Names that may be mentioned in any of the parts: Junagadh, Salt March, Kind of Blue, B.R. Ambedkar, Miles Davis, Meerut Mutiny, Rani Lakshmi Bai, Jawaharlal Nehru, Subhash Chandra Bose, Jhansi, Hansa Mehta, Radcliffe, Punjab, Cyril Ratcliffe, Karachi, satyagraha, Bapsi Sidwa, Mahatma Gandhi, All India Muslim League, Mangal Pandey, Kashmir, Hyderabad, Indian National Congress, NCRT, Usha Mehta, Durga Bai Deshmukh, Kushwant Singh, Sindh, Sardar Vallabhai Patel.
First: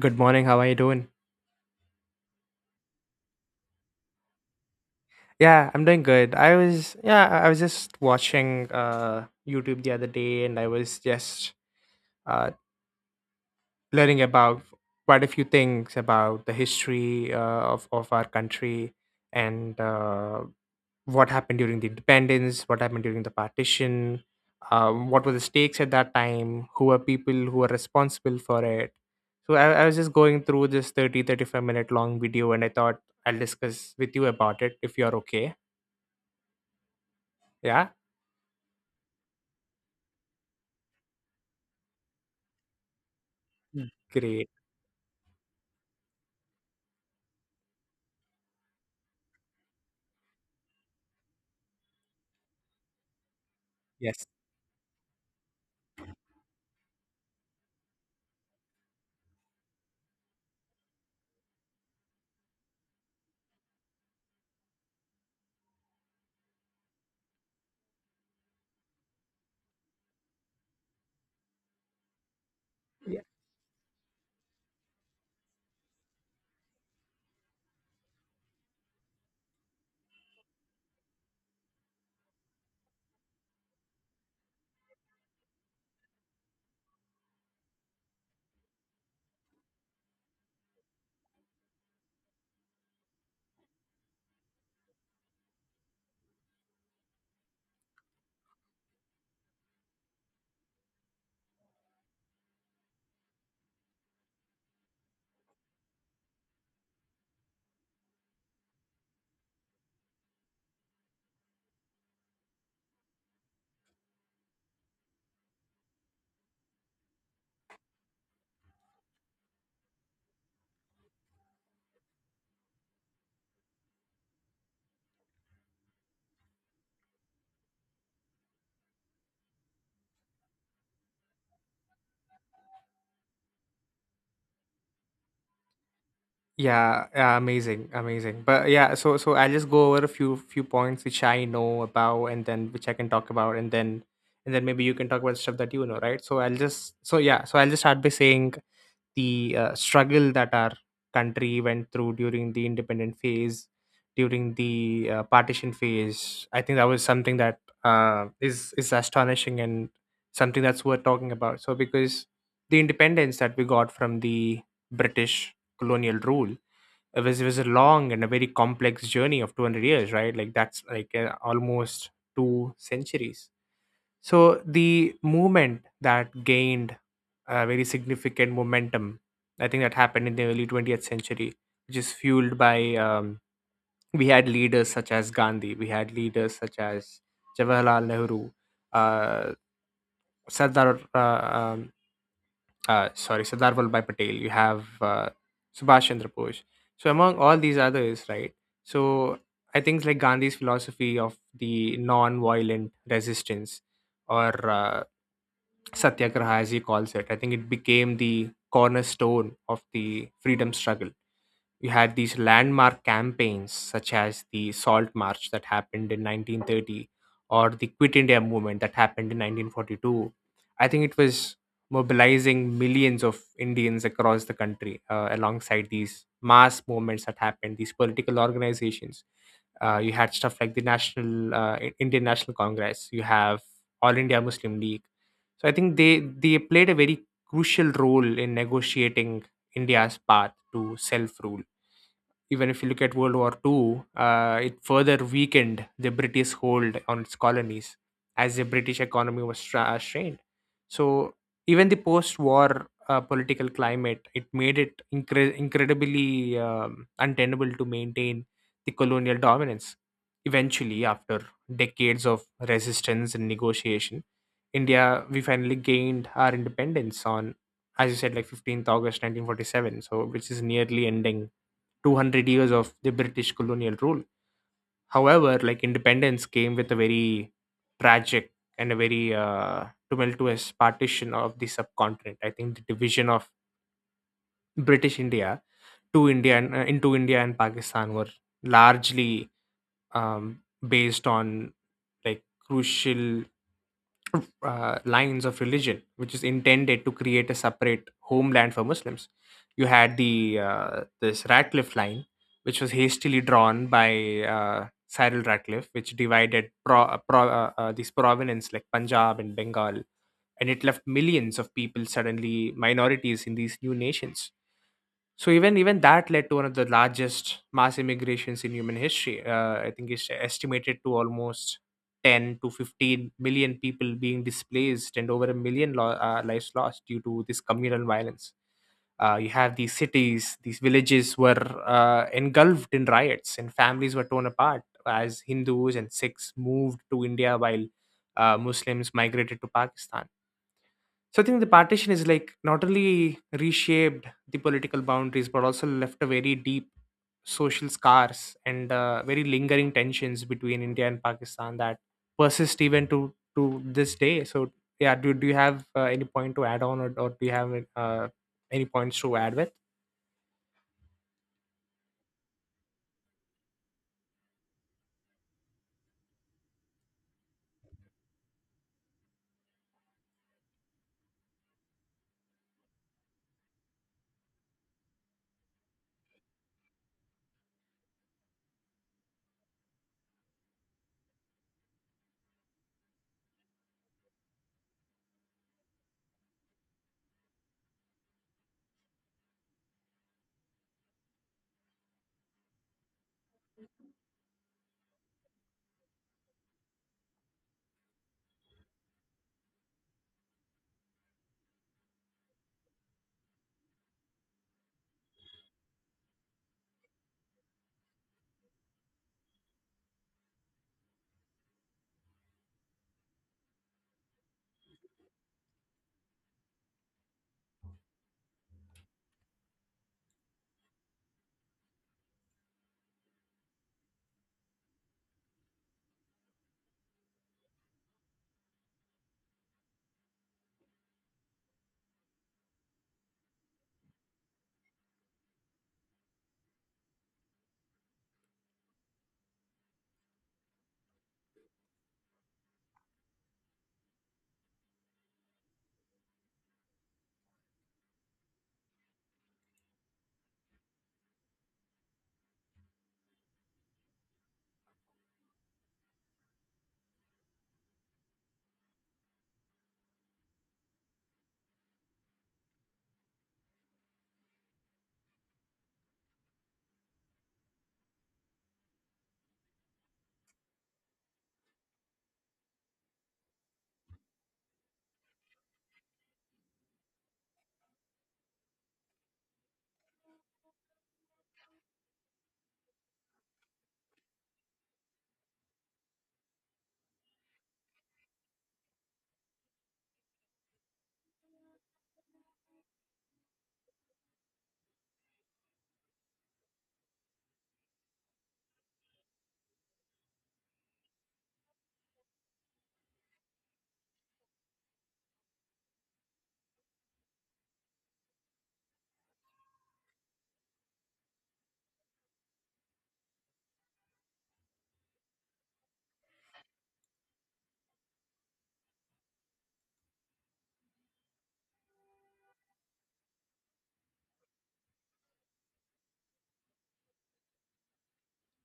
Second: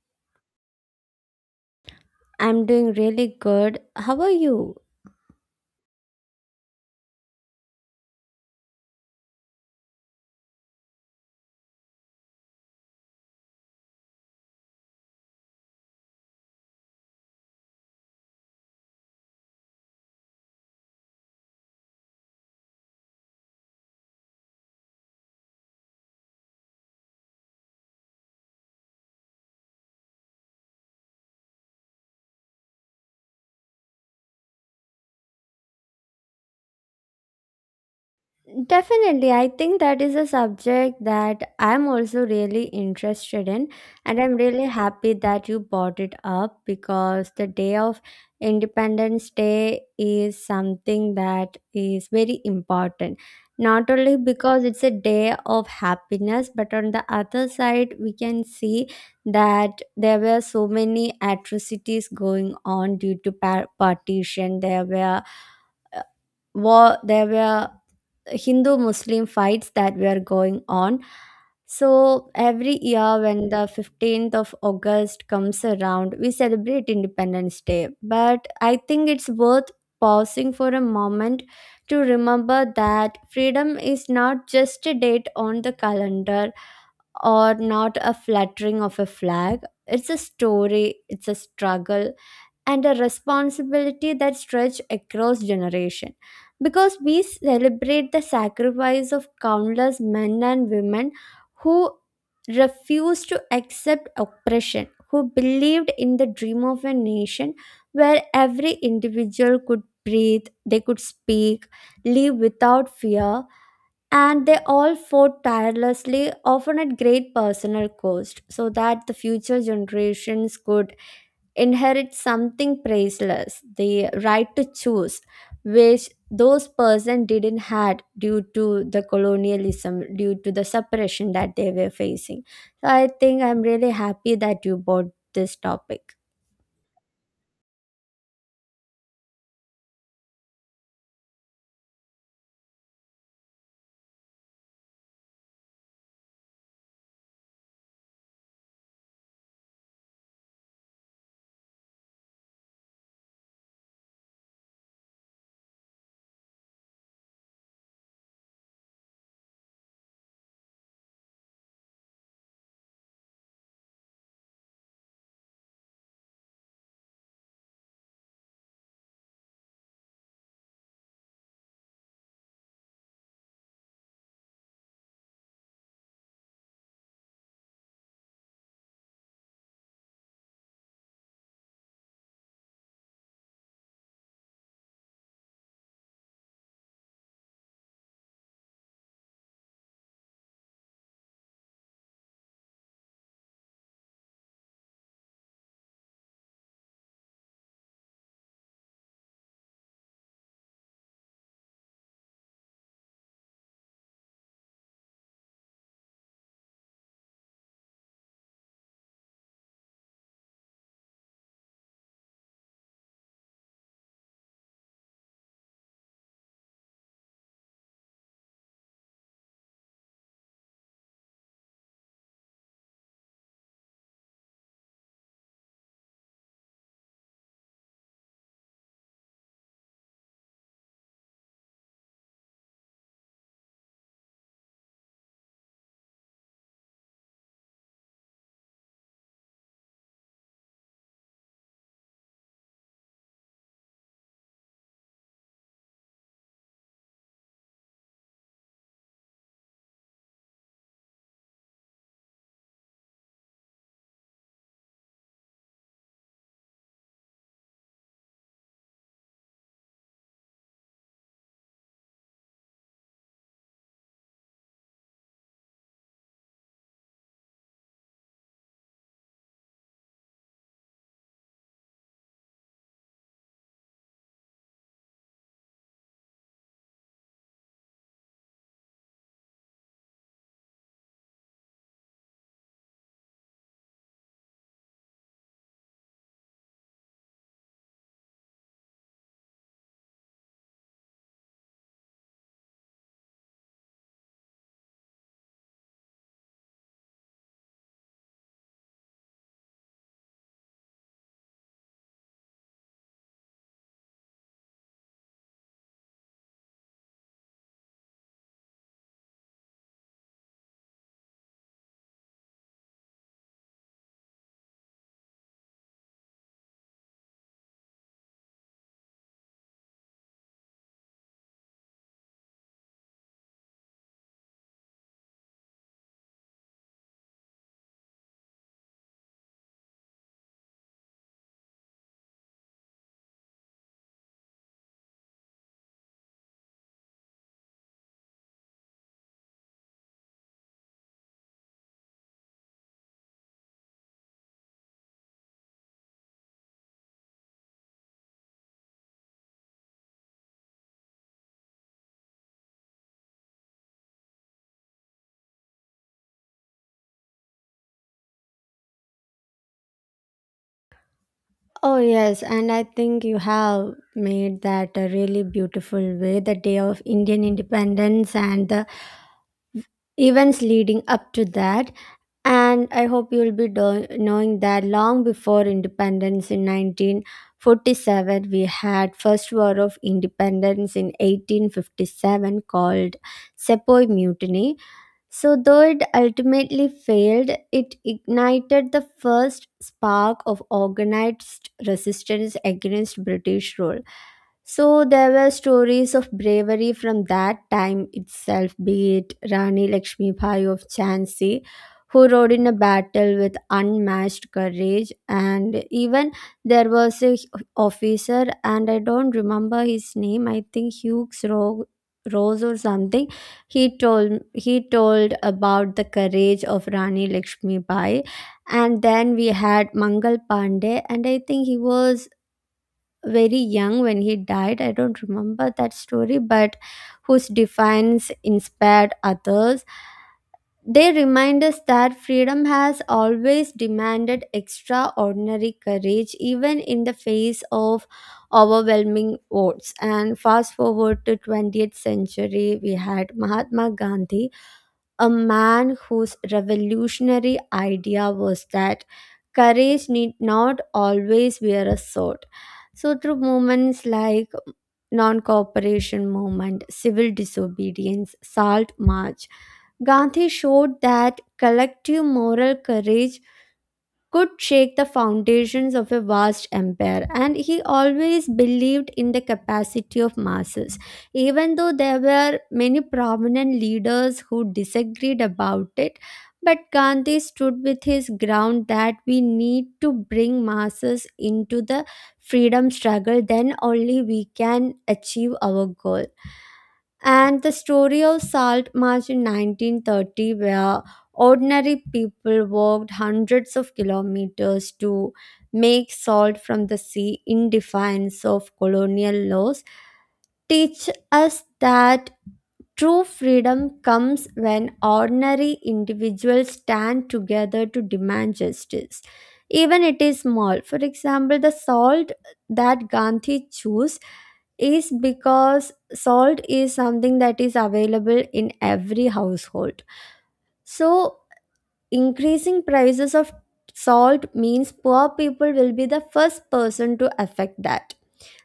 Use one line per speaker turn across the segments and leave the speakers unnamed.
Good morning. How are you doing?
I'm doing really good. How are you?
Yeah, I'm doing good. I was just watching YouTube the other day and I was just uh learning about quite a few things about the history of our country, and what happened during the independence, what happened during the partition, what were the stakes at that time, who were people who were responsible for it. So I was just going through this 30 to 35 minute long video, and I thought I'll discuss with you about it if you're okay. Ya.
Definitely, I think that is a subject that I'm also really interested in,
Mmm.
and
Kiri,
I'm really happy that you brought it up because the day of Independence Day is something that is very important. Not only
yes.
because it's a day of happiness, but on the other side, we can see that there were so many atrocities going on due to partition. There were uh, war, there were Hindu Muslim fights that were going on. So every year when the 15th of August comes around, we celebrate Independence Day, but I think it's worth pausing for a moment to remember that freedom is not just a date on the calendar or not a fluttering of a flag. It's a story, it's a struggle, and a responsibility that stretch across generation, because we celebrate the sacrifice of countless men and women who refused to accept oppression, who believed in the dream of a nation where every individual could breathe, they could speak, live without fear. And they all fought tirelessly, often at great personal cost, so that the future generations could inherit something priceless, the right to choose, which those person didn't had due to the colonialism, due to the suppression that they were facing. So I think I'm really happy that you brought this topic.
Yeah, amazing. But yeah, so I'll just go over a few points which I know about and then which I can talk about, and then maybe you can talk about stuff that you know, right? So I'll just start by saying the struggle that our country went through during the independent phase, during the partition phase. I think that was something that is astonishing and something that's worth talking about. So because the independence that we got from the British colonial rule, it was a long and a very complex journey of 200 years, right? Like that's like almost two centuries. So the movement that gained a very significant momentum, I think that happened in the early 20th century, which is fueled by we had leaders such as Gandhi, we had leaders such as Jawaharlal Nehru, uh, sardar uh, um, Sardar Vallabhai Patel, you have Subhash Chandra Bose. So among all these others, right? So I think like Gandhi's philosophy of the non-violent resistance, or satyagraha as he calls it, I think it became the cornerstone of the freedom struggle. You had these landmark campaigns such as the salt march that happened in 1930, or the Quit India movement that happened in 1942. I think it was mobilizing millions of Indians across the country. Alongside these mass movements that happened, these political organizations, you had stuff like the Indian National Congress, you have All India Muslim League. So I think they played a very crucial role in negotiating India's path to self rule. Even if you look at World War Two, it further weakened the British hold on its colonies as the British economy was strained. So even the post-war political climate, it made it incredibly untenable to maintain the colonial dominance. Eventually, after decades of resistance and negotiation, India, we finally gained our independence on, as you said, like 15th August 1947. So which is nearly ending 200 years of the British colonial rule. However, like independence came with a very tragic and a very tumultuous partition of the subcontinent. I think the division of British India to india and into India and Pakistan were largely um, based on like crucial lines of religion, which is intended to create a separate homeland for Muslims. You had the this Ratcliffe line, which was hastily drawn by Cyril Ratcliffe, which divided these provinces like Punjab and Bengal, and it left millions of people suddenly minorities in these new nations. So even that led to one of the largest mass immigrations in human history. I think it's estimated to almost 10 to 15 million people being displaced, and over a million lives lost due to this communal violence. You have these cities, these villages were engulfed in riots, and families were torn apart as Hindus and Sikhs moved to India while Muslims migrated to Pakistan. So I think the partition is like not only reshaped the political boundaries, but also left a very deep social scars and very lingering tensions between India and Pakistan that persist even to this day. So yeah, do you have any point to add on, or do you have uh, any points to add with?
Oh yes, and I think you have made that a really beautiful way, the day of Indian independence and the events leading up to that. And I hope you'll be knowing that long before independence in 1947, we had first war of independence in 1857, called Sepoy Mutiny. So though it ultimately failed, it ignited the first spark of organized resistance against British rule. So there were stories of bravery from that time itself, be it Rani Lakshmi Bai of Jhansi, who rode in a battle with unmatched courage, and even there was a officer, and I don't remember his name. I think Hughes Rose or something. He told about the courage of Rani Lakshmi Bai, and then we had Mangal Pandey, and I think he was very young when he died. I don't remember that story, but whose defiance inspired others. They remind us that freedom has always demanded extraordinary courage, even in the face of overwhelming odds. And fast forward to 20th century, we had Mahatma Gandhi, a man whose revolutionary idea was that courage need not always wear a sword. So through movements like non-cooperation movement, civil disobedience, salt march, Gandhi showed that collective moral courage could shake the foundations of a vast empire, and he always believed in the capacity of masses. Even though there were many prominent leaders who disagreed about it, but Gandhi stood with his ground that we need to bring masses into the freedom struggle, then only we can achieve our goal. And the story of Salt March in 1930, where ordinary people walked hundreds of kilometers to make salt from the sea in defiance of colonial laws, teach us that true freedom comes when ordinary individuals stand together to demand justice. Even it is small. For example, the salt that Gandhi chose is because salt is something that is available in every household. So, increasing prices of salt means poor people will be the first person to affect that.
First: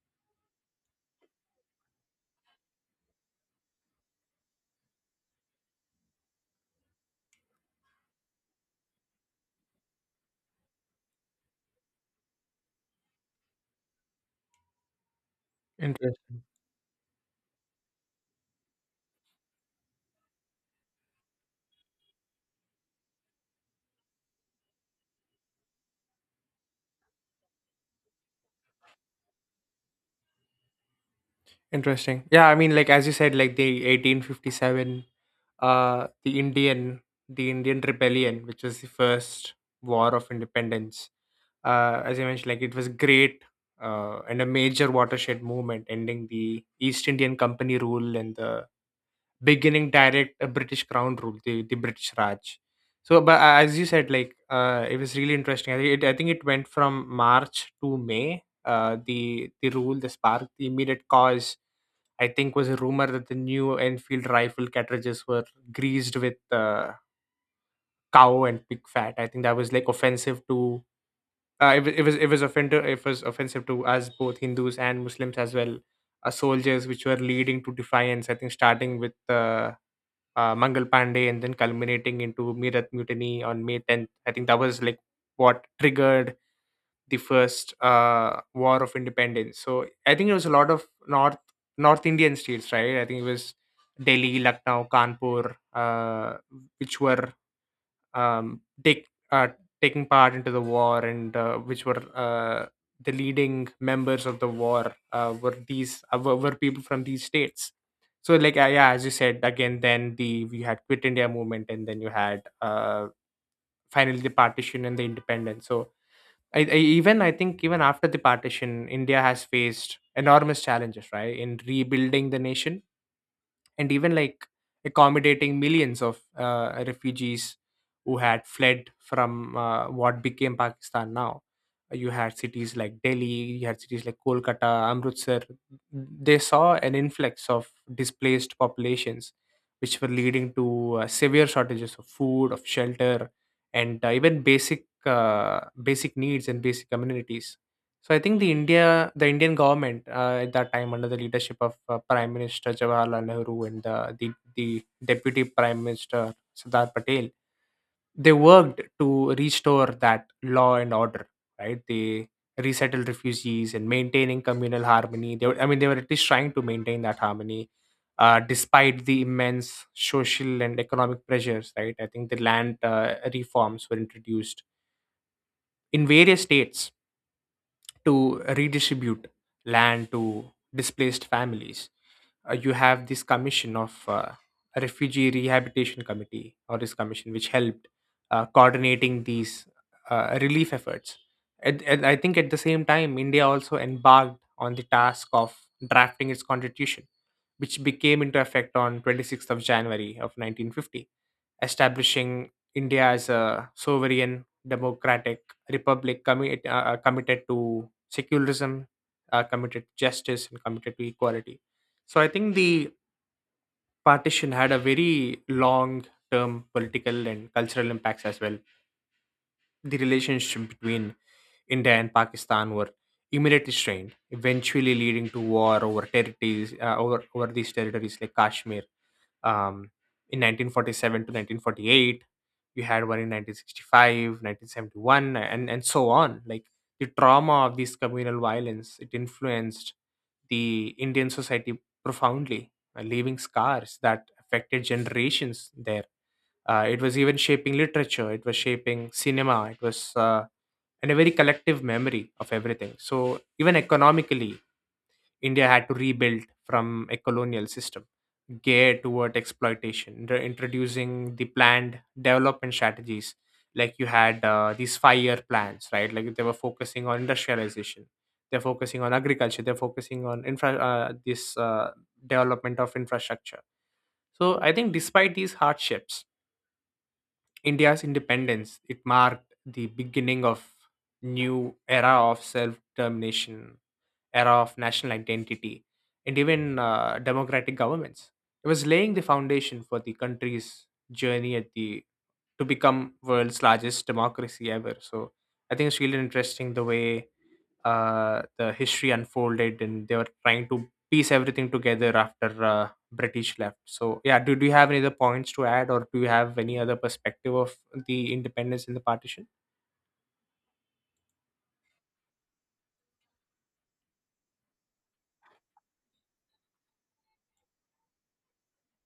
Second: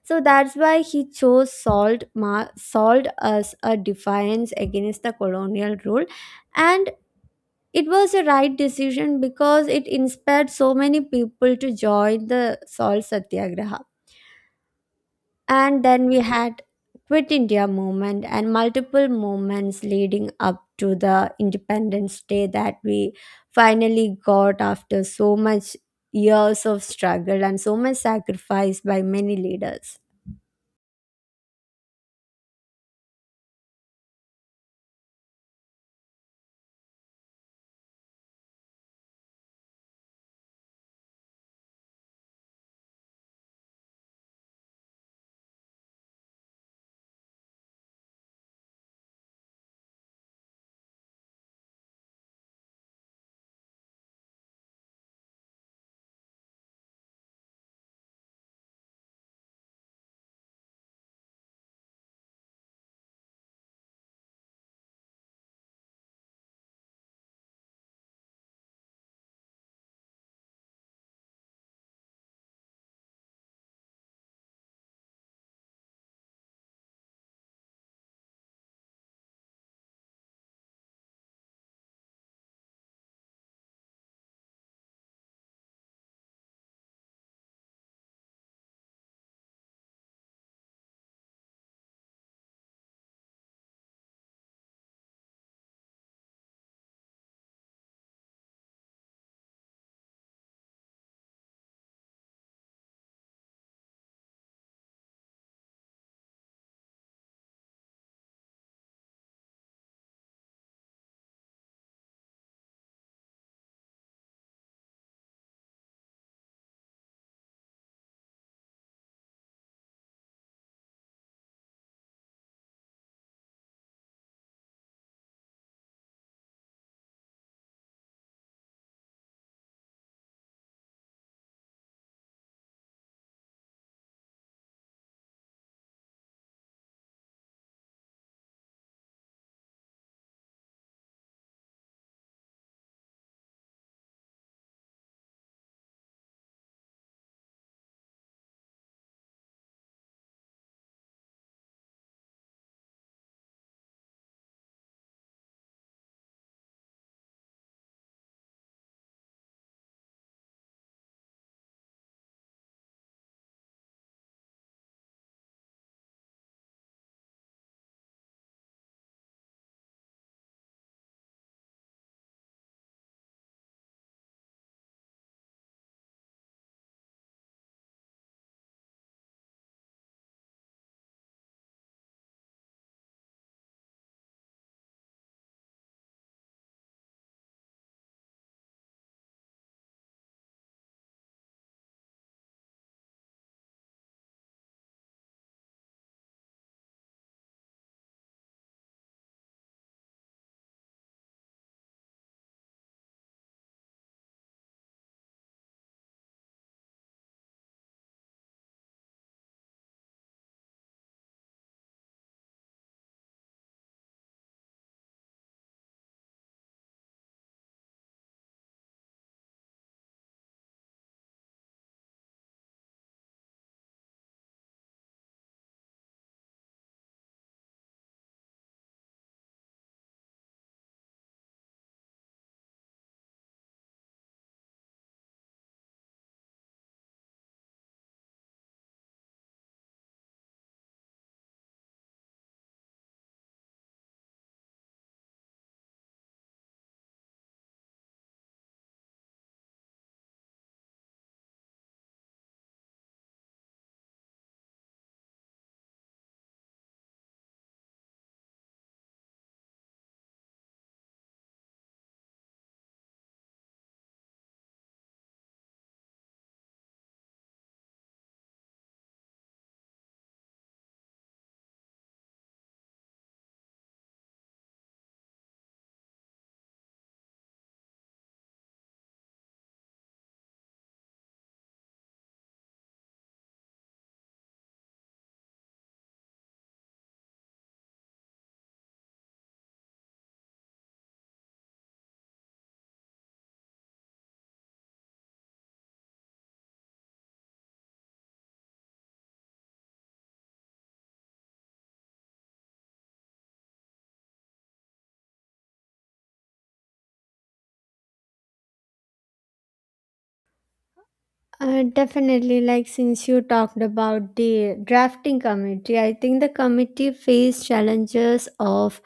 So that's why he chose salt as a defiance against the colonial rule. And it was a right decision because it inspired so many people to join the salt satyagraha. And then we
Interesting.
had Quit India movement and multiple movements leading up to the Independence Day that we finally got after so much years of struggle and so much sacrifice by many leaders.
Interesting. Yeah, I mean, like as you said, like the 1857, uh, the Indian, the Indian Rebellion, which was the first war of independence, as I mentioned, like it was great and a major watershed movement, ending the East Indian Company rule and the beginning direct British Crown rule, the British Raj. So, but as you said, like it was really interesting. I think it went from March to May. The rule, the spark, the immediate cause, I think, was a rumor that the new Enfield rifle cartridges were greased with cow and pig fat. I think that was like offensive to it was offensive to us, both Hindus and Muslims as well. Soldiers which were leading to defiance. I think starting with Mangal Pandey and then culminating into Meerut Mutiny on May 10th. I think that was like what triggered the first War of Independence. So I think it was a lot of North Indian states, right? I think it was Delhi, Lucknow, Kanpur, which were take taking part into the war, and which were the leading members of the war were these were people from these states. So like yeah, as you said again, then the we had Quit India movement, and then you had finally the partition and the independence. So I think even after the partition, India has faced enormous challenges, right, in rebuilding the nation and even like accommodating millions of refugees who had fled from what became Pakistan now. You had cities like Delhi, you had cities like Kolkata, Amritsar. They saw an influx of displaced populations, which were leading to severe shortages of food, of shelter, and even basic basic needs and basic amenities. So I think the Indian government at that time, under the leadership of Prime Minister Jawaharlal Nehru and the Deputy Prime Minister Sardar Patel, they worked to restore that law and order. Right, they resettled refugees and maintaining communal harmony. They, were, I mean, they were at least trying to maintain that harmony, despite the immense social and economic pressures. Right, I think the land reforms were introduced in various states to redistribute land to displaced families. You have this commission of a refugee rehabilitation committee, or this commission which helped coordinating these relief efforts. And I think at the same time, India also embarked on the task of drafting its constitution, which became into effect on 26th of January of 1950, establishing India as a sovereign democratic republic committed to secularism, committed to justice, and committed to equality. So I think the partition had a very long term political and cultural impacts as well. The relationship between India and Pakistan were immediately strained, eventually leading to war over territories, over these territories like Kashmir um, in 1947 to 1948. You had one in 1965, 1971, and so on. Like the trauma of this communal violence, it influenced the Indian society profoundly, leaving scars that affected generations there. Uh, it was even shaping literature, it was shaping cinema, it was and a very collective memory of everything. So even economically, India had to rebuild from a colonial system geared toward exploitation, introducing the planned development strategies. Like you had these five-year plans, right? Like they were focusing on industrialization, they're focusing on agriculture, they're focusing on infra this development of infrastructure. So I think despite these hardships, India's independence, it marked the beginning of new era of self determination, era of national identity, and even democratic governments. It was laying the foundation for the country's journey at the to become world's largest democracy ever. So I think it's really interesting the way the history unfolded, and they were trying to piece everything together after British left. So yeah, do you have any other points to add, or do you have any other perspective of the independence in the partition?
Definitely, like, since you talked about the drafting committee, I think the committee faced challenges of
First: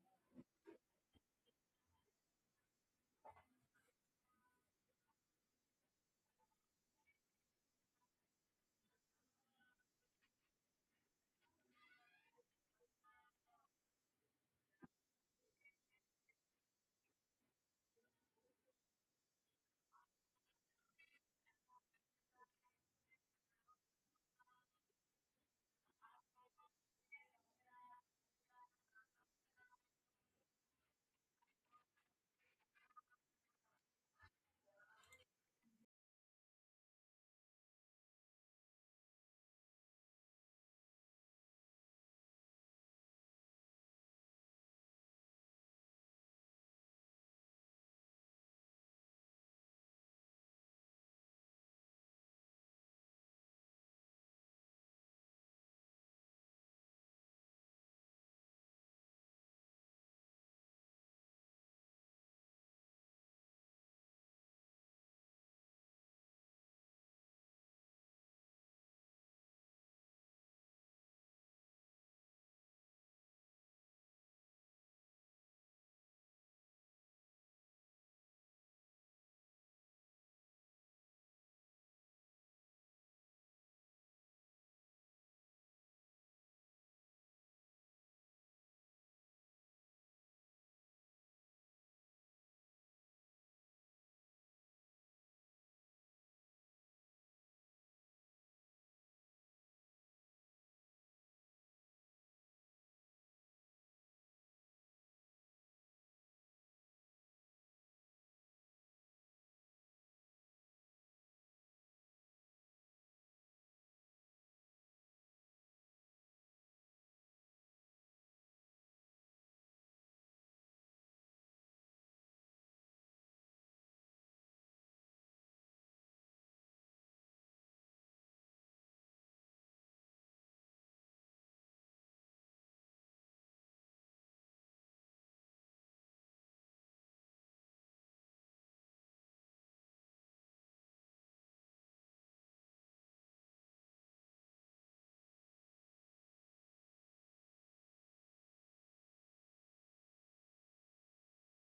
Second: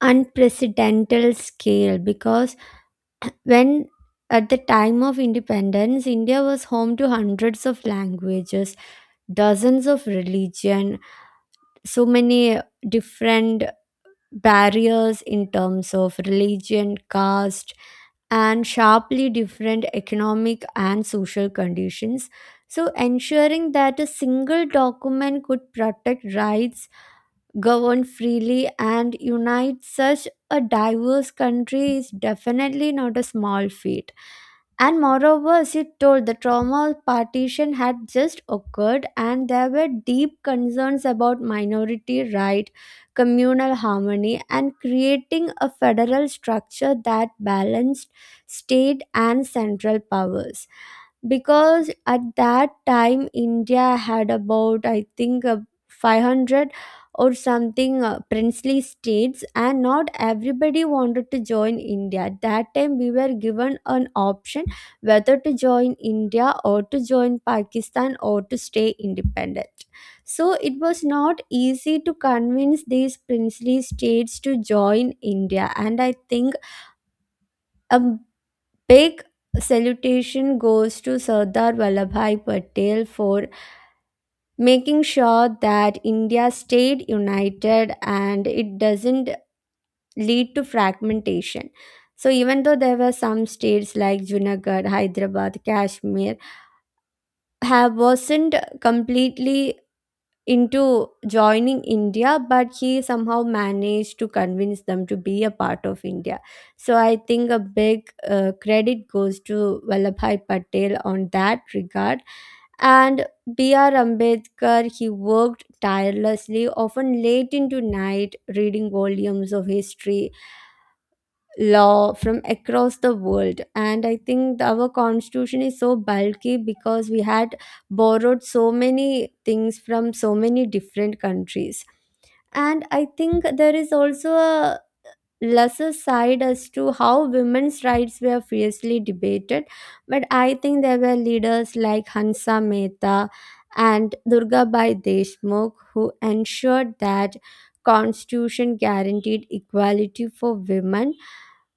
unprecedented scale, because when at the time of independence, India was home to hundreds of languages, dozens of religion, so many different barriers in terms of religion, caste, and sharply different economic and social conditions. So ensuring that a single document could protect rights, govern freely, and unite such a diverse country is definitely not a small feat. And moreover, as you told, the trauma partition had just occurred and there were deep concerns about minority right, communal harmony, and creating a federal structure that balanced state and central powers, because at that time India had about, I think, 500 or something princely states, and not everybody wanted to join India. At that time we were given an option whether to join India or to join Pakistan or to stay independent. So it was not easy to convince these princely states to join India, and I think a big salutation goes to Sardar Vallabhai Patel for making sure that India stayed united and it doesn't lead to fragmentation. So even though there were some states like Junagadh, Hyderabad, Kashmir have wasn't completely into joining India, but he somehow managed to convince them to be a part of India. So I think a big credit goes to Vallabhai Patel on that regard. And B.R. Ambedkar, he worked tirelessly, often late into night, reading volumes of history, law from across the world. And I think our constitution is so bulky because we had borrowed so many things from so many different countries. And I think there is also a lesser side as to how women's rights were fiercely debated, but I think there were leaders like Hansa Mehta and Durga Bai Deshmukh who ensured that constitution guaranteed equality for women,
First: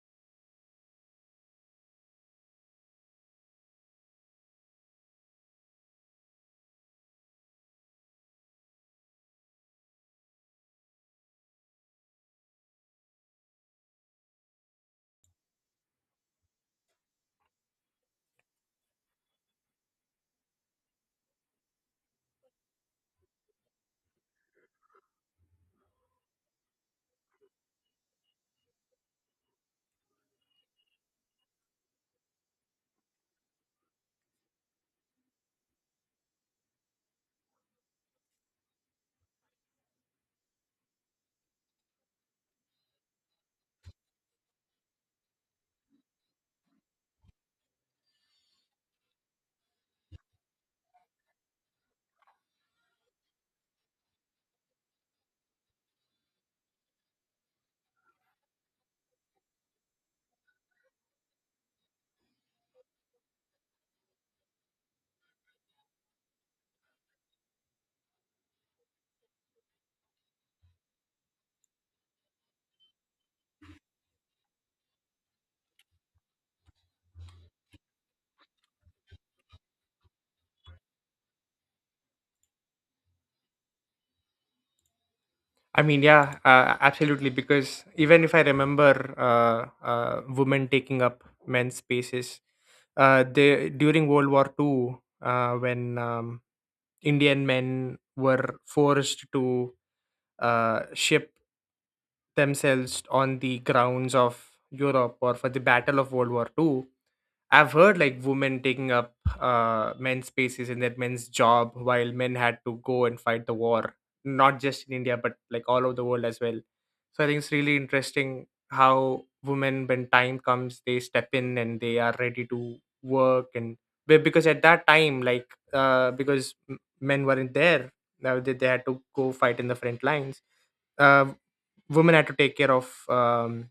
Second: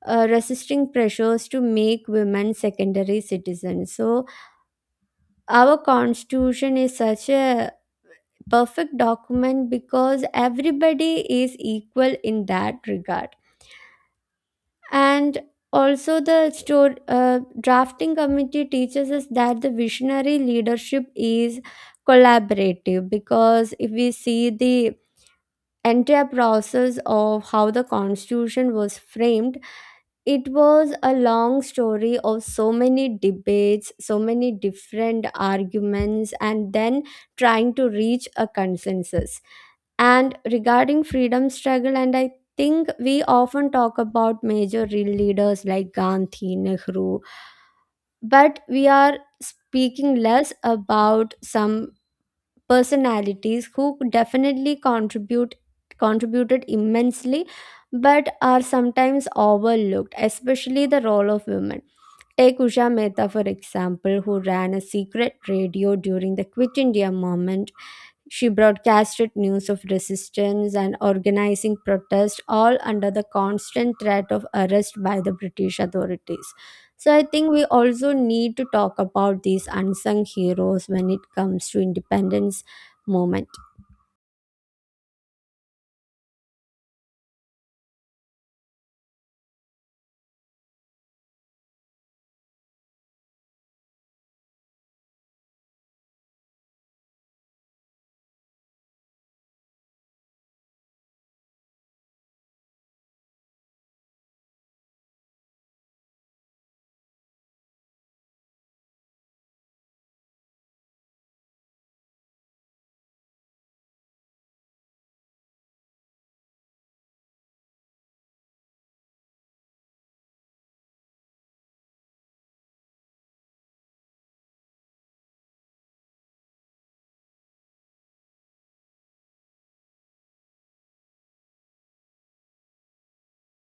resisting pressures to make women secondary citizens. So, our constitution is such a perfect document because everybody is equal in that regard. And also, the drafting committee teaches us that the visionary leadership is collaborative, because if we see the entire process of how the constitution was framed, it was a long story of so many debates, so many different arguments, and then trying to reach a consensus. And regarding freedom struggle, and I think we often talk about major real leaders like Gandhi, Nehru, but we are speaking less about some personalities who definitely contributed immensely but are sometimes overlooked, especially the role of women. Take Usha Mehta, for example, who ran a secret radio during the Quit India movement. She broadcasted news of resistance and organizing protest, all under the constant threat of arrest by the British authorities. So, I think we also need to talk about these unsung heroes when it comes to independence movement.
I mean, yeah, absolutely. Because even if I remember women taking up men's spaces, they during World War Two, when Indian men were forced to ship themselves on the grounds of Europe or for the Battle of World War 2, I've heard like women taking up men's spaces in their men's job while men had to go and fight the war, not just in India, but like all over the world as well. So I think it's really interesting how women, when time comes, they step in and they are ready to work. And because at that time, like, because men weren't there, now they had to go fight in the front lines. Uh, Women had to take care of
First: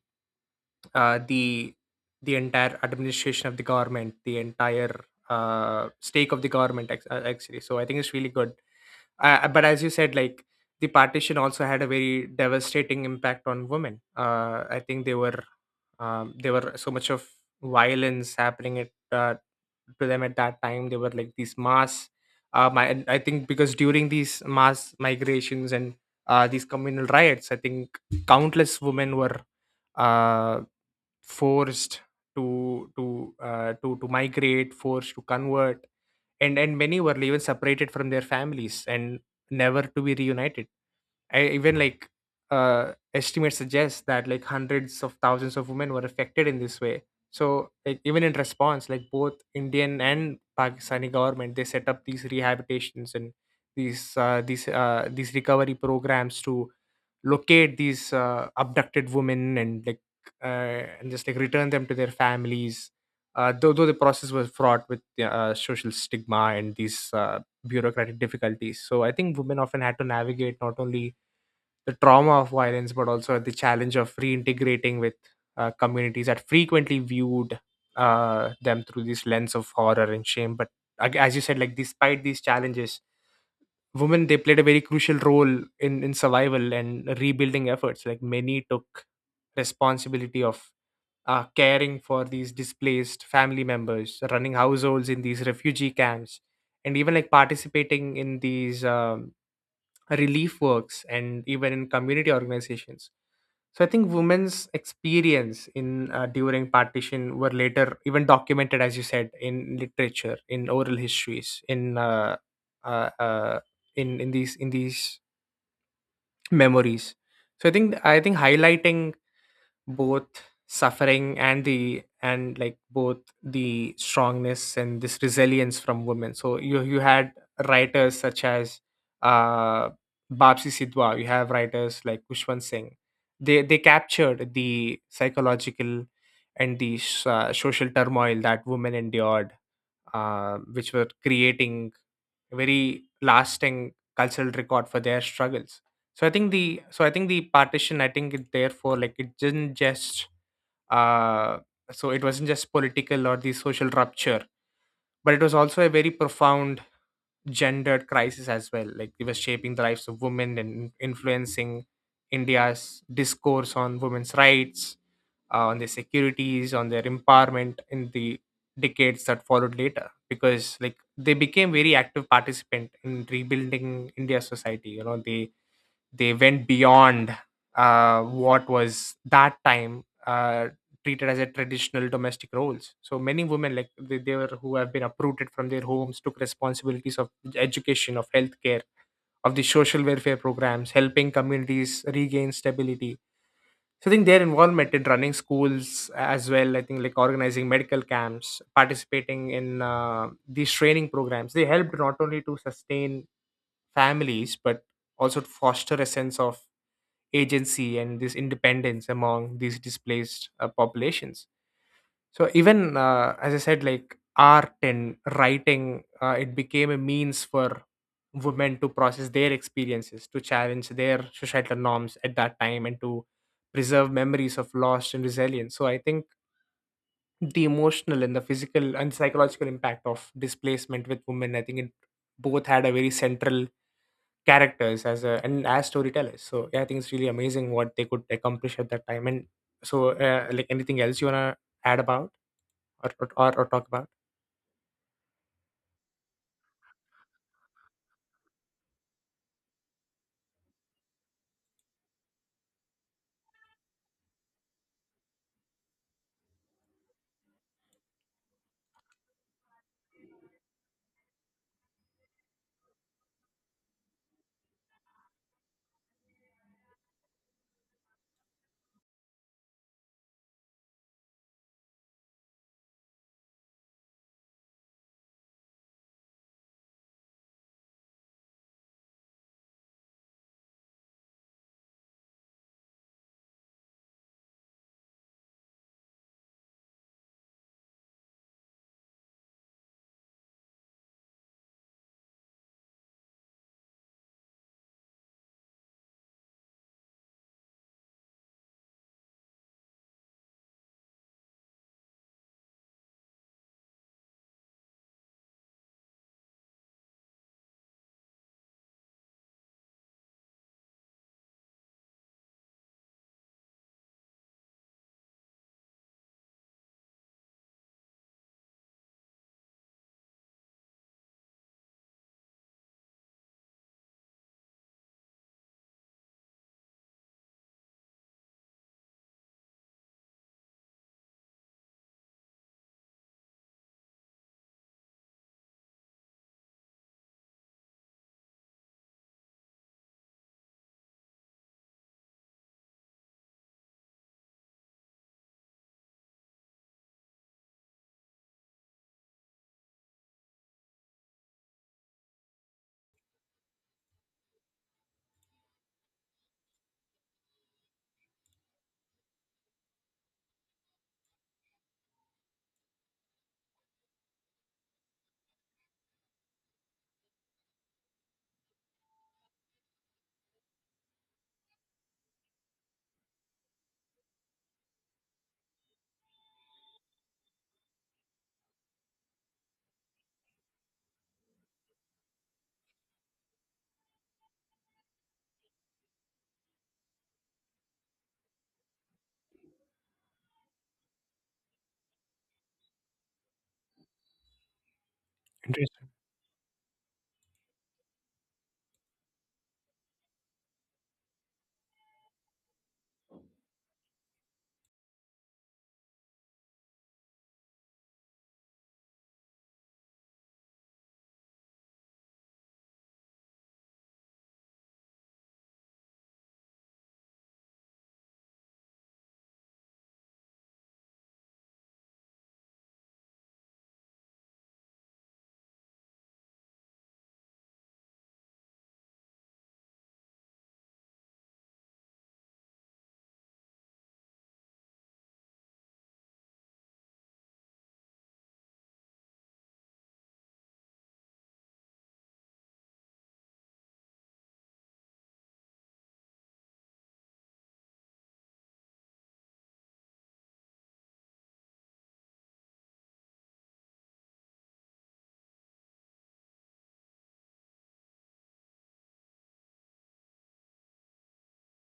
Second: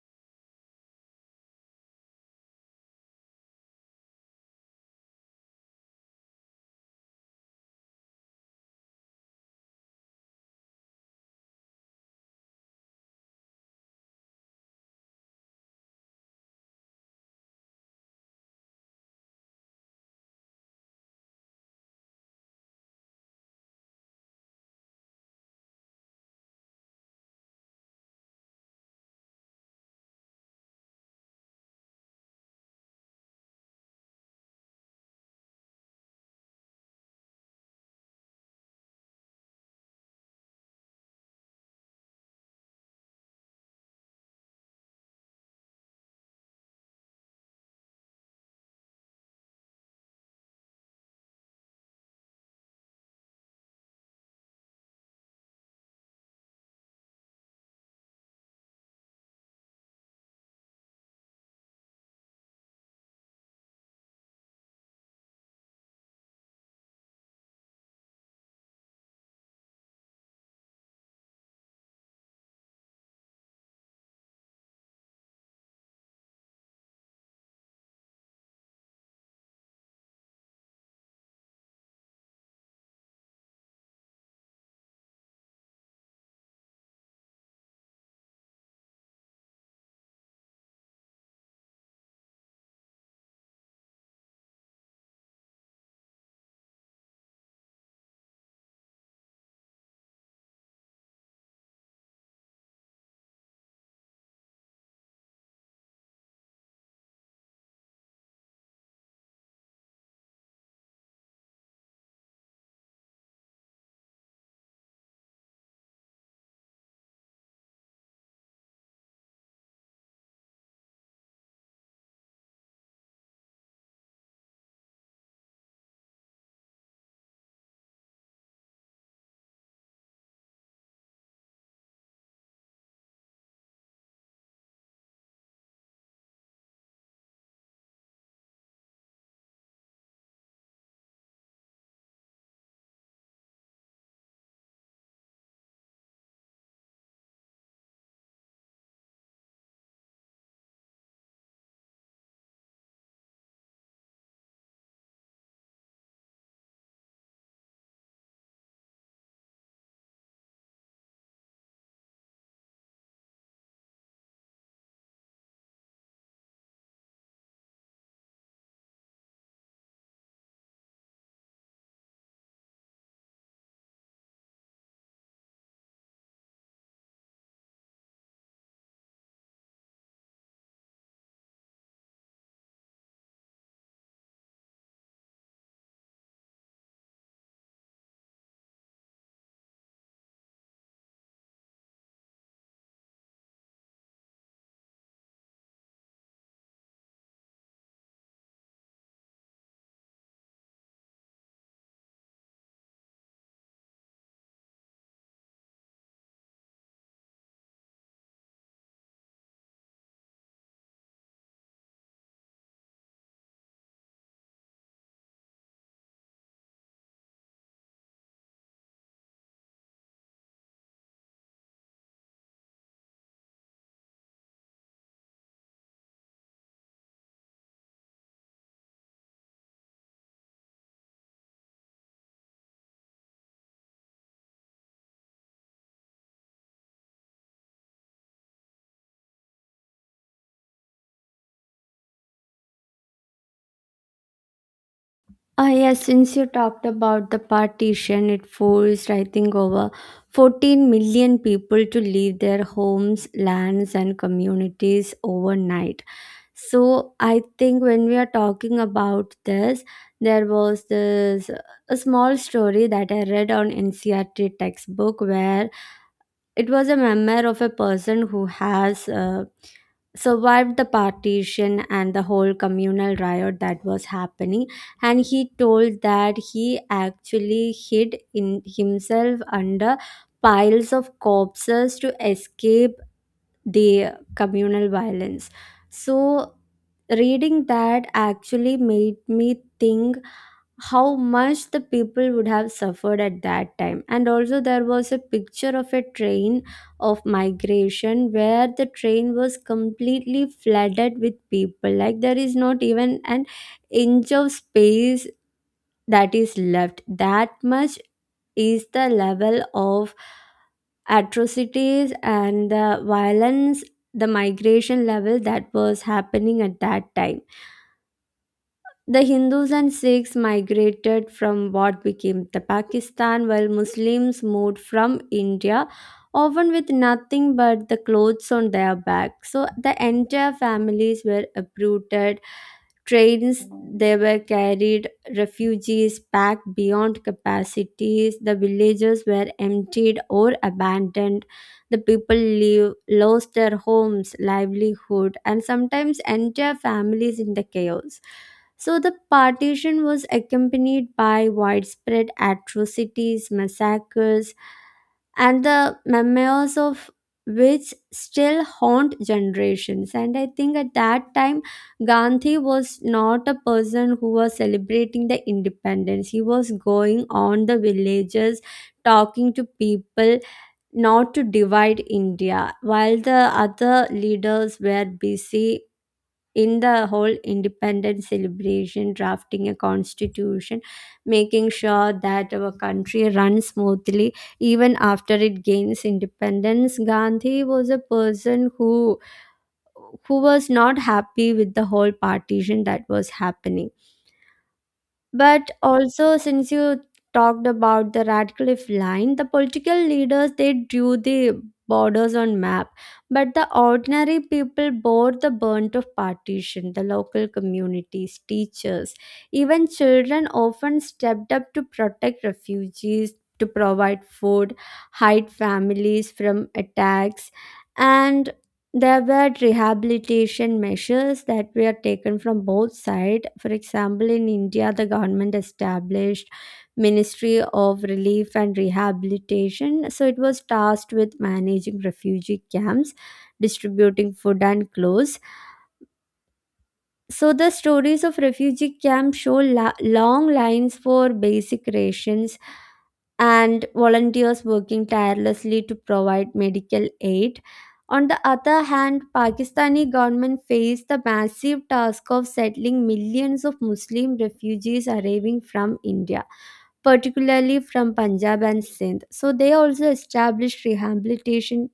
uh, the the entire administration of the government, the entire stake of the government actually. So I think it's really good. But as you said, like the partition also had a very devastating impact on women. I think they were there were so much of violence happening at to them at that time. They were like these mass. And I think because during these mass migrations and these communal riots, I think countless women were uh, forced to migrate, forced to convert, and many were even separated from their families and never to be reunited. I, even like Estimates suggest that like hundreds of thousands of women were affected in this way. So like even in response, like both Indian and Pakistani government they set up these rehabilitations and these recovery programs to locate these abducted women, and just like return them to their families. Though the process was fraught with, yeah, social stigma and these bureaucratic difficulties. So I think women often had to navigate not only the trauma of violence, but also the challenge of reintegrating with communities that frequently viewed them through this lens of horror and shame. But as you said, like despite these challenges, women they played a very crucial role in survival and rebuilding efforts. Like many took responsibility of caring for these displaced family members, running households in these refugee camps, and even like participating in these relief works and even in community organizations. So I think women's experience in during partition were later even documented, as you said, in literature, in oral histories, uh, uh, in these memories. So I think highlighting both suffering and the and like both the strongness and this resilience from women. So you had writers such as uh Babsi Sidwa, you have writers like Kushwant Singh. They captured the psychological and the social turmoil that women endured, which were creating a very lasting cultural record for their struggles. So I think the partition, I think it therefore like it didn't just uh, it wasn't just political or the social rupture, but it was also a very profound gendered crisis as well. Like it was shaping the lives of women and influencing India's discourse on women's rights, on their securities, on their empowerment in the decades that followed later. Because like they became very active participant in rebuilding India's society. You know, they went beyond what was that time treated as a traditional domestic roles. So many women like they were who have been uprooted from their homes took responsibilities of education, of healthcare, of the social welfare programs, helping communities regain stability. So I think their involvement in running schools as well, I think like organizing medical camps, participating in these training programs, they helped not only to sustain families but also to foster a sense of agency and this independence among these displaced populations. So even as I said, like art and writing, it became a means for women to process their experiences, to challenge their societal norms at that time, and to preserve memories of loss and resilience. So I think the emotional and the physical and psychological impact of displacement with women, I think it both had a very central characters as a, and as storytellers. So yeah, I think it's really amazing what they could accomplish at that time. And so, like anything else you wanna add about, or talk about?
Ah yes, since you talked about the partition, it forced, I think, over 14 million people to leave their homes, lands, and communities overnight. So I think when we are talking about this, there was this a small story that I read on NCRT textbook, where it was a memoir of a person who has survived the partition and the whole communal riot that was happening, and he told that he actually hid in himself under piles of corpses to escape the communal violence. So, reading that actually made me think how much the people would have suffered at that time. And also, there was a picture of a train of migration where the train was completely flooded with people. Like, there is not even an inch of space that is left. That much is the level of atrocities and the violence, the migration level that was happening at that time. The Hindus and Sikhs migrated from what became the Pakistan, while Muslims moved from India, often with nothing but the clothes on their back. So the entire families were uprooted, trains they were carried, refugees packed beyond capacities, the villages were emptied or abandoned, the people live, lost their homes, livelihood, and sometimes entire families in the chaos. So the partition was accompanied by widespread atrocities, massacres, and the memoirs of which still haunt generations. And I think at that time, Gandhi was not a person who was celebrating the independence. He was going on the villages, talking to people, not to divide India, while the other leaders were busy in the whole independence celebration, drafting a constitution, making sure that our country runs smoothly even after it gains independence. Gandhi was a person who was not happy with the whole partition that was happening. But
Interesting.
also, since you talked about the Radcliffe line, the political leaders they drew the borders on map, but the ordinary people bore the burnt of partition. The local communities, teachers, even children often stepped up to protect refugees, to provide food, hide families from attacks, and there were rehabilitation measures that were taken from both sides. For example, in India, the government established Ministry of Relief and Rehabilitation. So it was tasked with managing refugee camps, distributing food and clothes. So the stories of refugee camps show long lines for basic rations and volunteers working tirelessly to provide medical aid. On the other hand, Pakistani government faced the massive task of settling millions of Muslim refugees arriving from India, particularly from Punjab and Sindh. So they also established rehabilitation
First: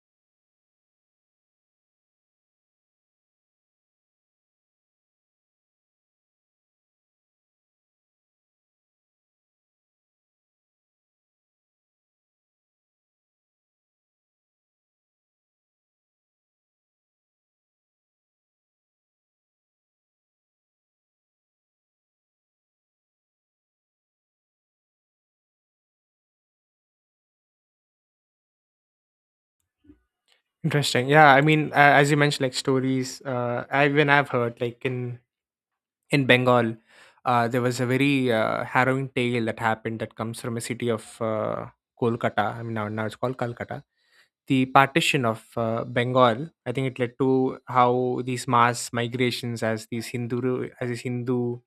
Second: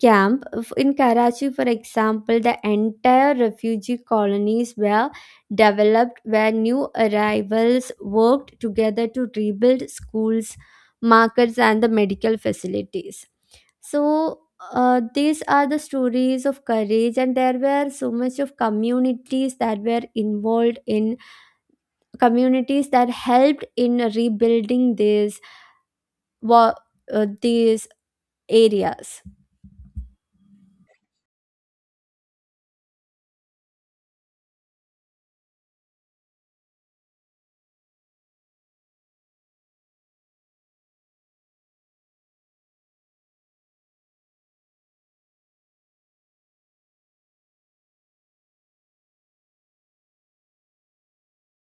camp. In Karachi, for example, the entire refugee colonies were developed where new arrivals worked together to rebuild schools, markets, and the medical facilities. So, these are the stories of courage, and there were so much of communities that were involved in communities that helped in rebuilding these wa- these areas.
Interesting. Yeah, I mean, as you mentioned, like stories. I even I've heard like in Bengal, there was a very harrowing tale that happened that comes from a city of Kolkata. I mean, now it's called Calcutta. The partition of Bengal, I think it led to how these mass migrations as these Hindu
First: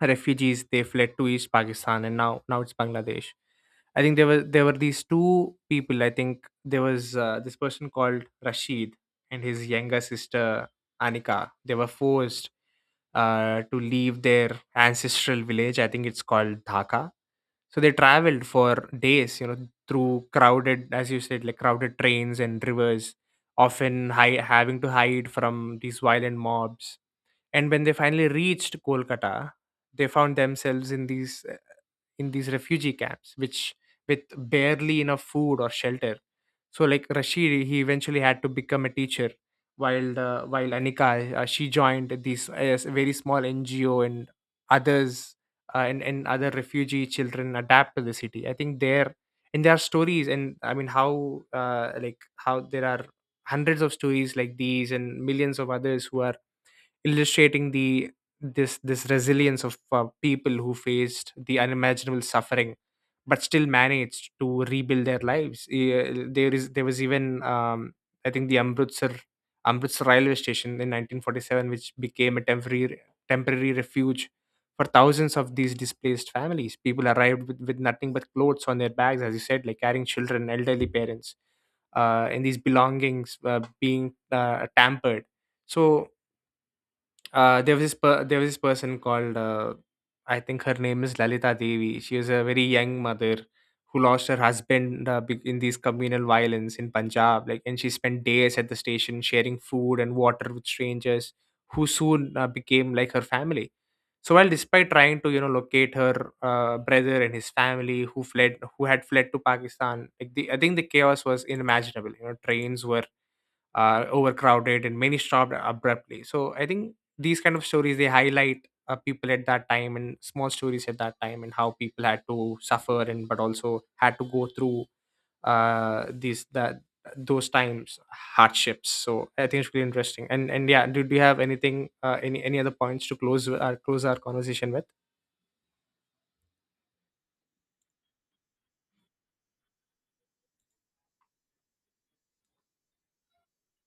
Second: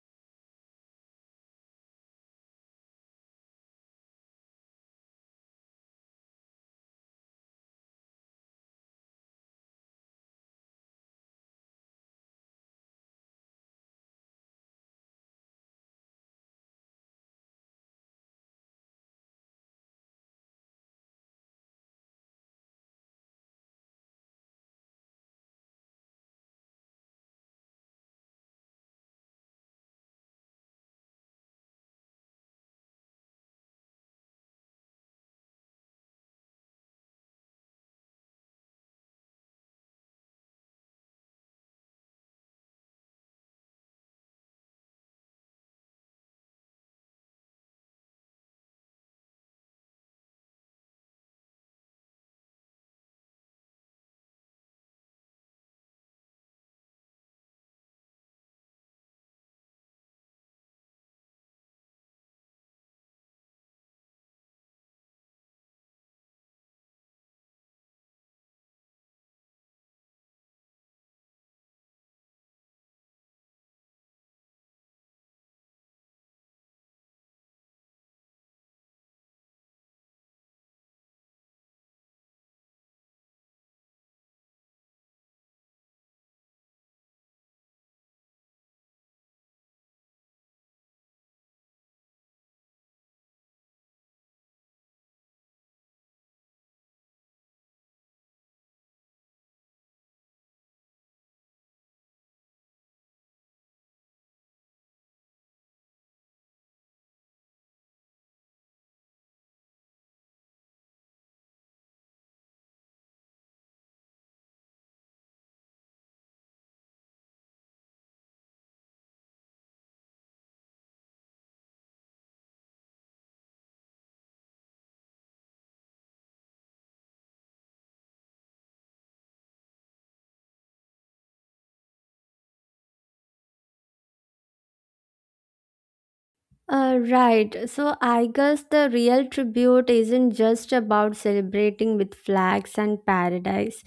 refugees they fled to East Pakistan, and now it's Bangladesh. I think there were these two people. I think there was this person called Rashid and his younger sister Anika. They were forced to leave their ancestral village. I think it's called Dhaka. So they traveled for days, you know, through crowded, as you said, like crowded trains and rivers, often having to hide from these violent mobs. And when they finally reached Kolkata, they found themselves in these refugee camps, which with barely enough food or shelter. So like Rashid he eventually had to become a teacher, while the while Anika, she joined this very small NGO and others, and other refugee children adapt to the city. I think there and there are stories. And I mean how, like how there are hundreds of stories like these and millions of others who are illustrating the this resilience of people who faced the unimaginable suffering but still managed to rebuild their lives. There is there was even I think the Amritsar railway station in 1947, which became a temporary refuge for thousands of these displaced families. People arrived with nothing but clothes on their bags, as you said, like carrying children, elderly parents, and these belongings being tampered. So there was this person called I think her name is Lalita Devi. She was a very young mother who lost her husband in these communal violence in Punjab. Like, and she spent days at the station sharing food and water with strangers who soon became like her family. So while despite trying to, you know, locate her brother and his family who had fled to Pakistan, like I think the chaos was unimaginable. You know, trains were are overcrowded and many stopped abruptly. So I think these kind of stories they highlight people at that time and small stories at that time, and how people had to suffer and but also had to go through these that those times hardships. So I think it's really interesting. And yeah, do you have anything, any other points to close our conversation with?
Right. So I guess the real tribute isn't just about celebrating with flags and paradise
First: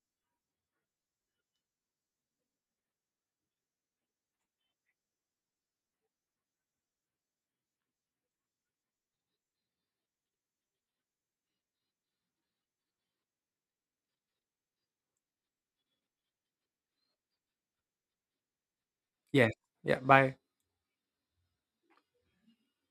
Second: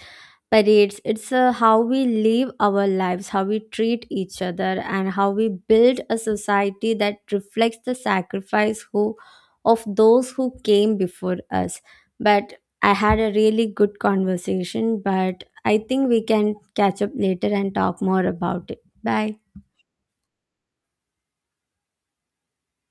parades. It's how we live our lives, how we treat each other, and how we build a society that reflects the sacrifice who of those who came before us. But I had a really good conversation. But I think we can catch up later and talk more about it. Bye.
Yeah. Yeah. Bye.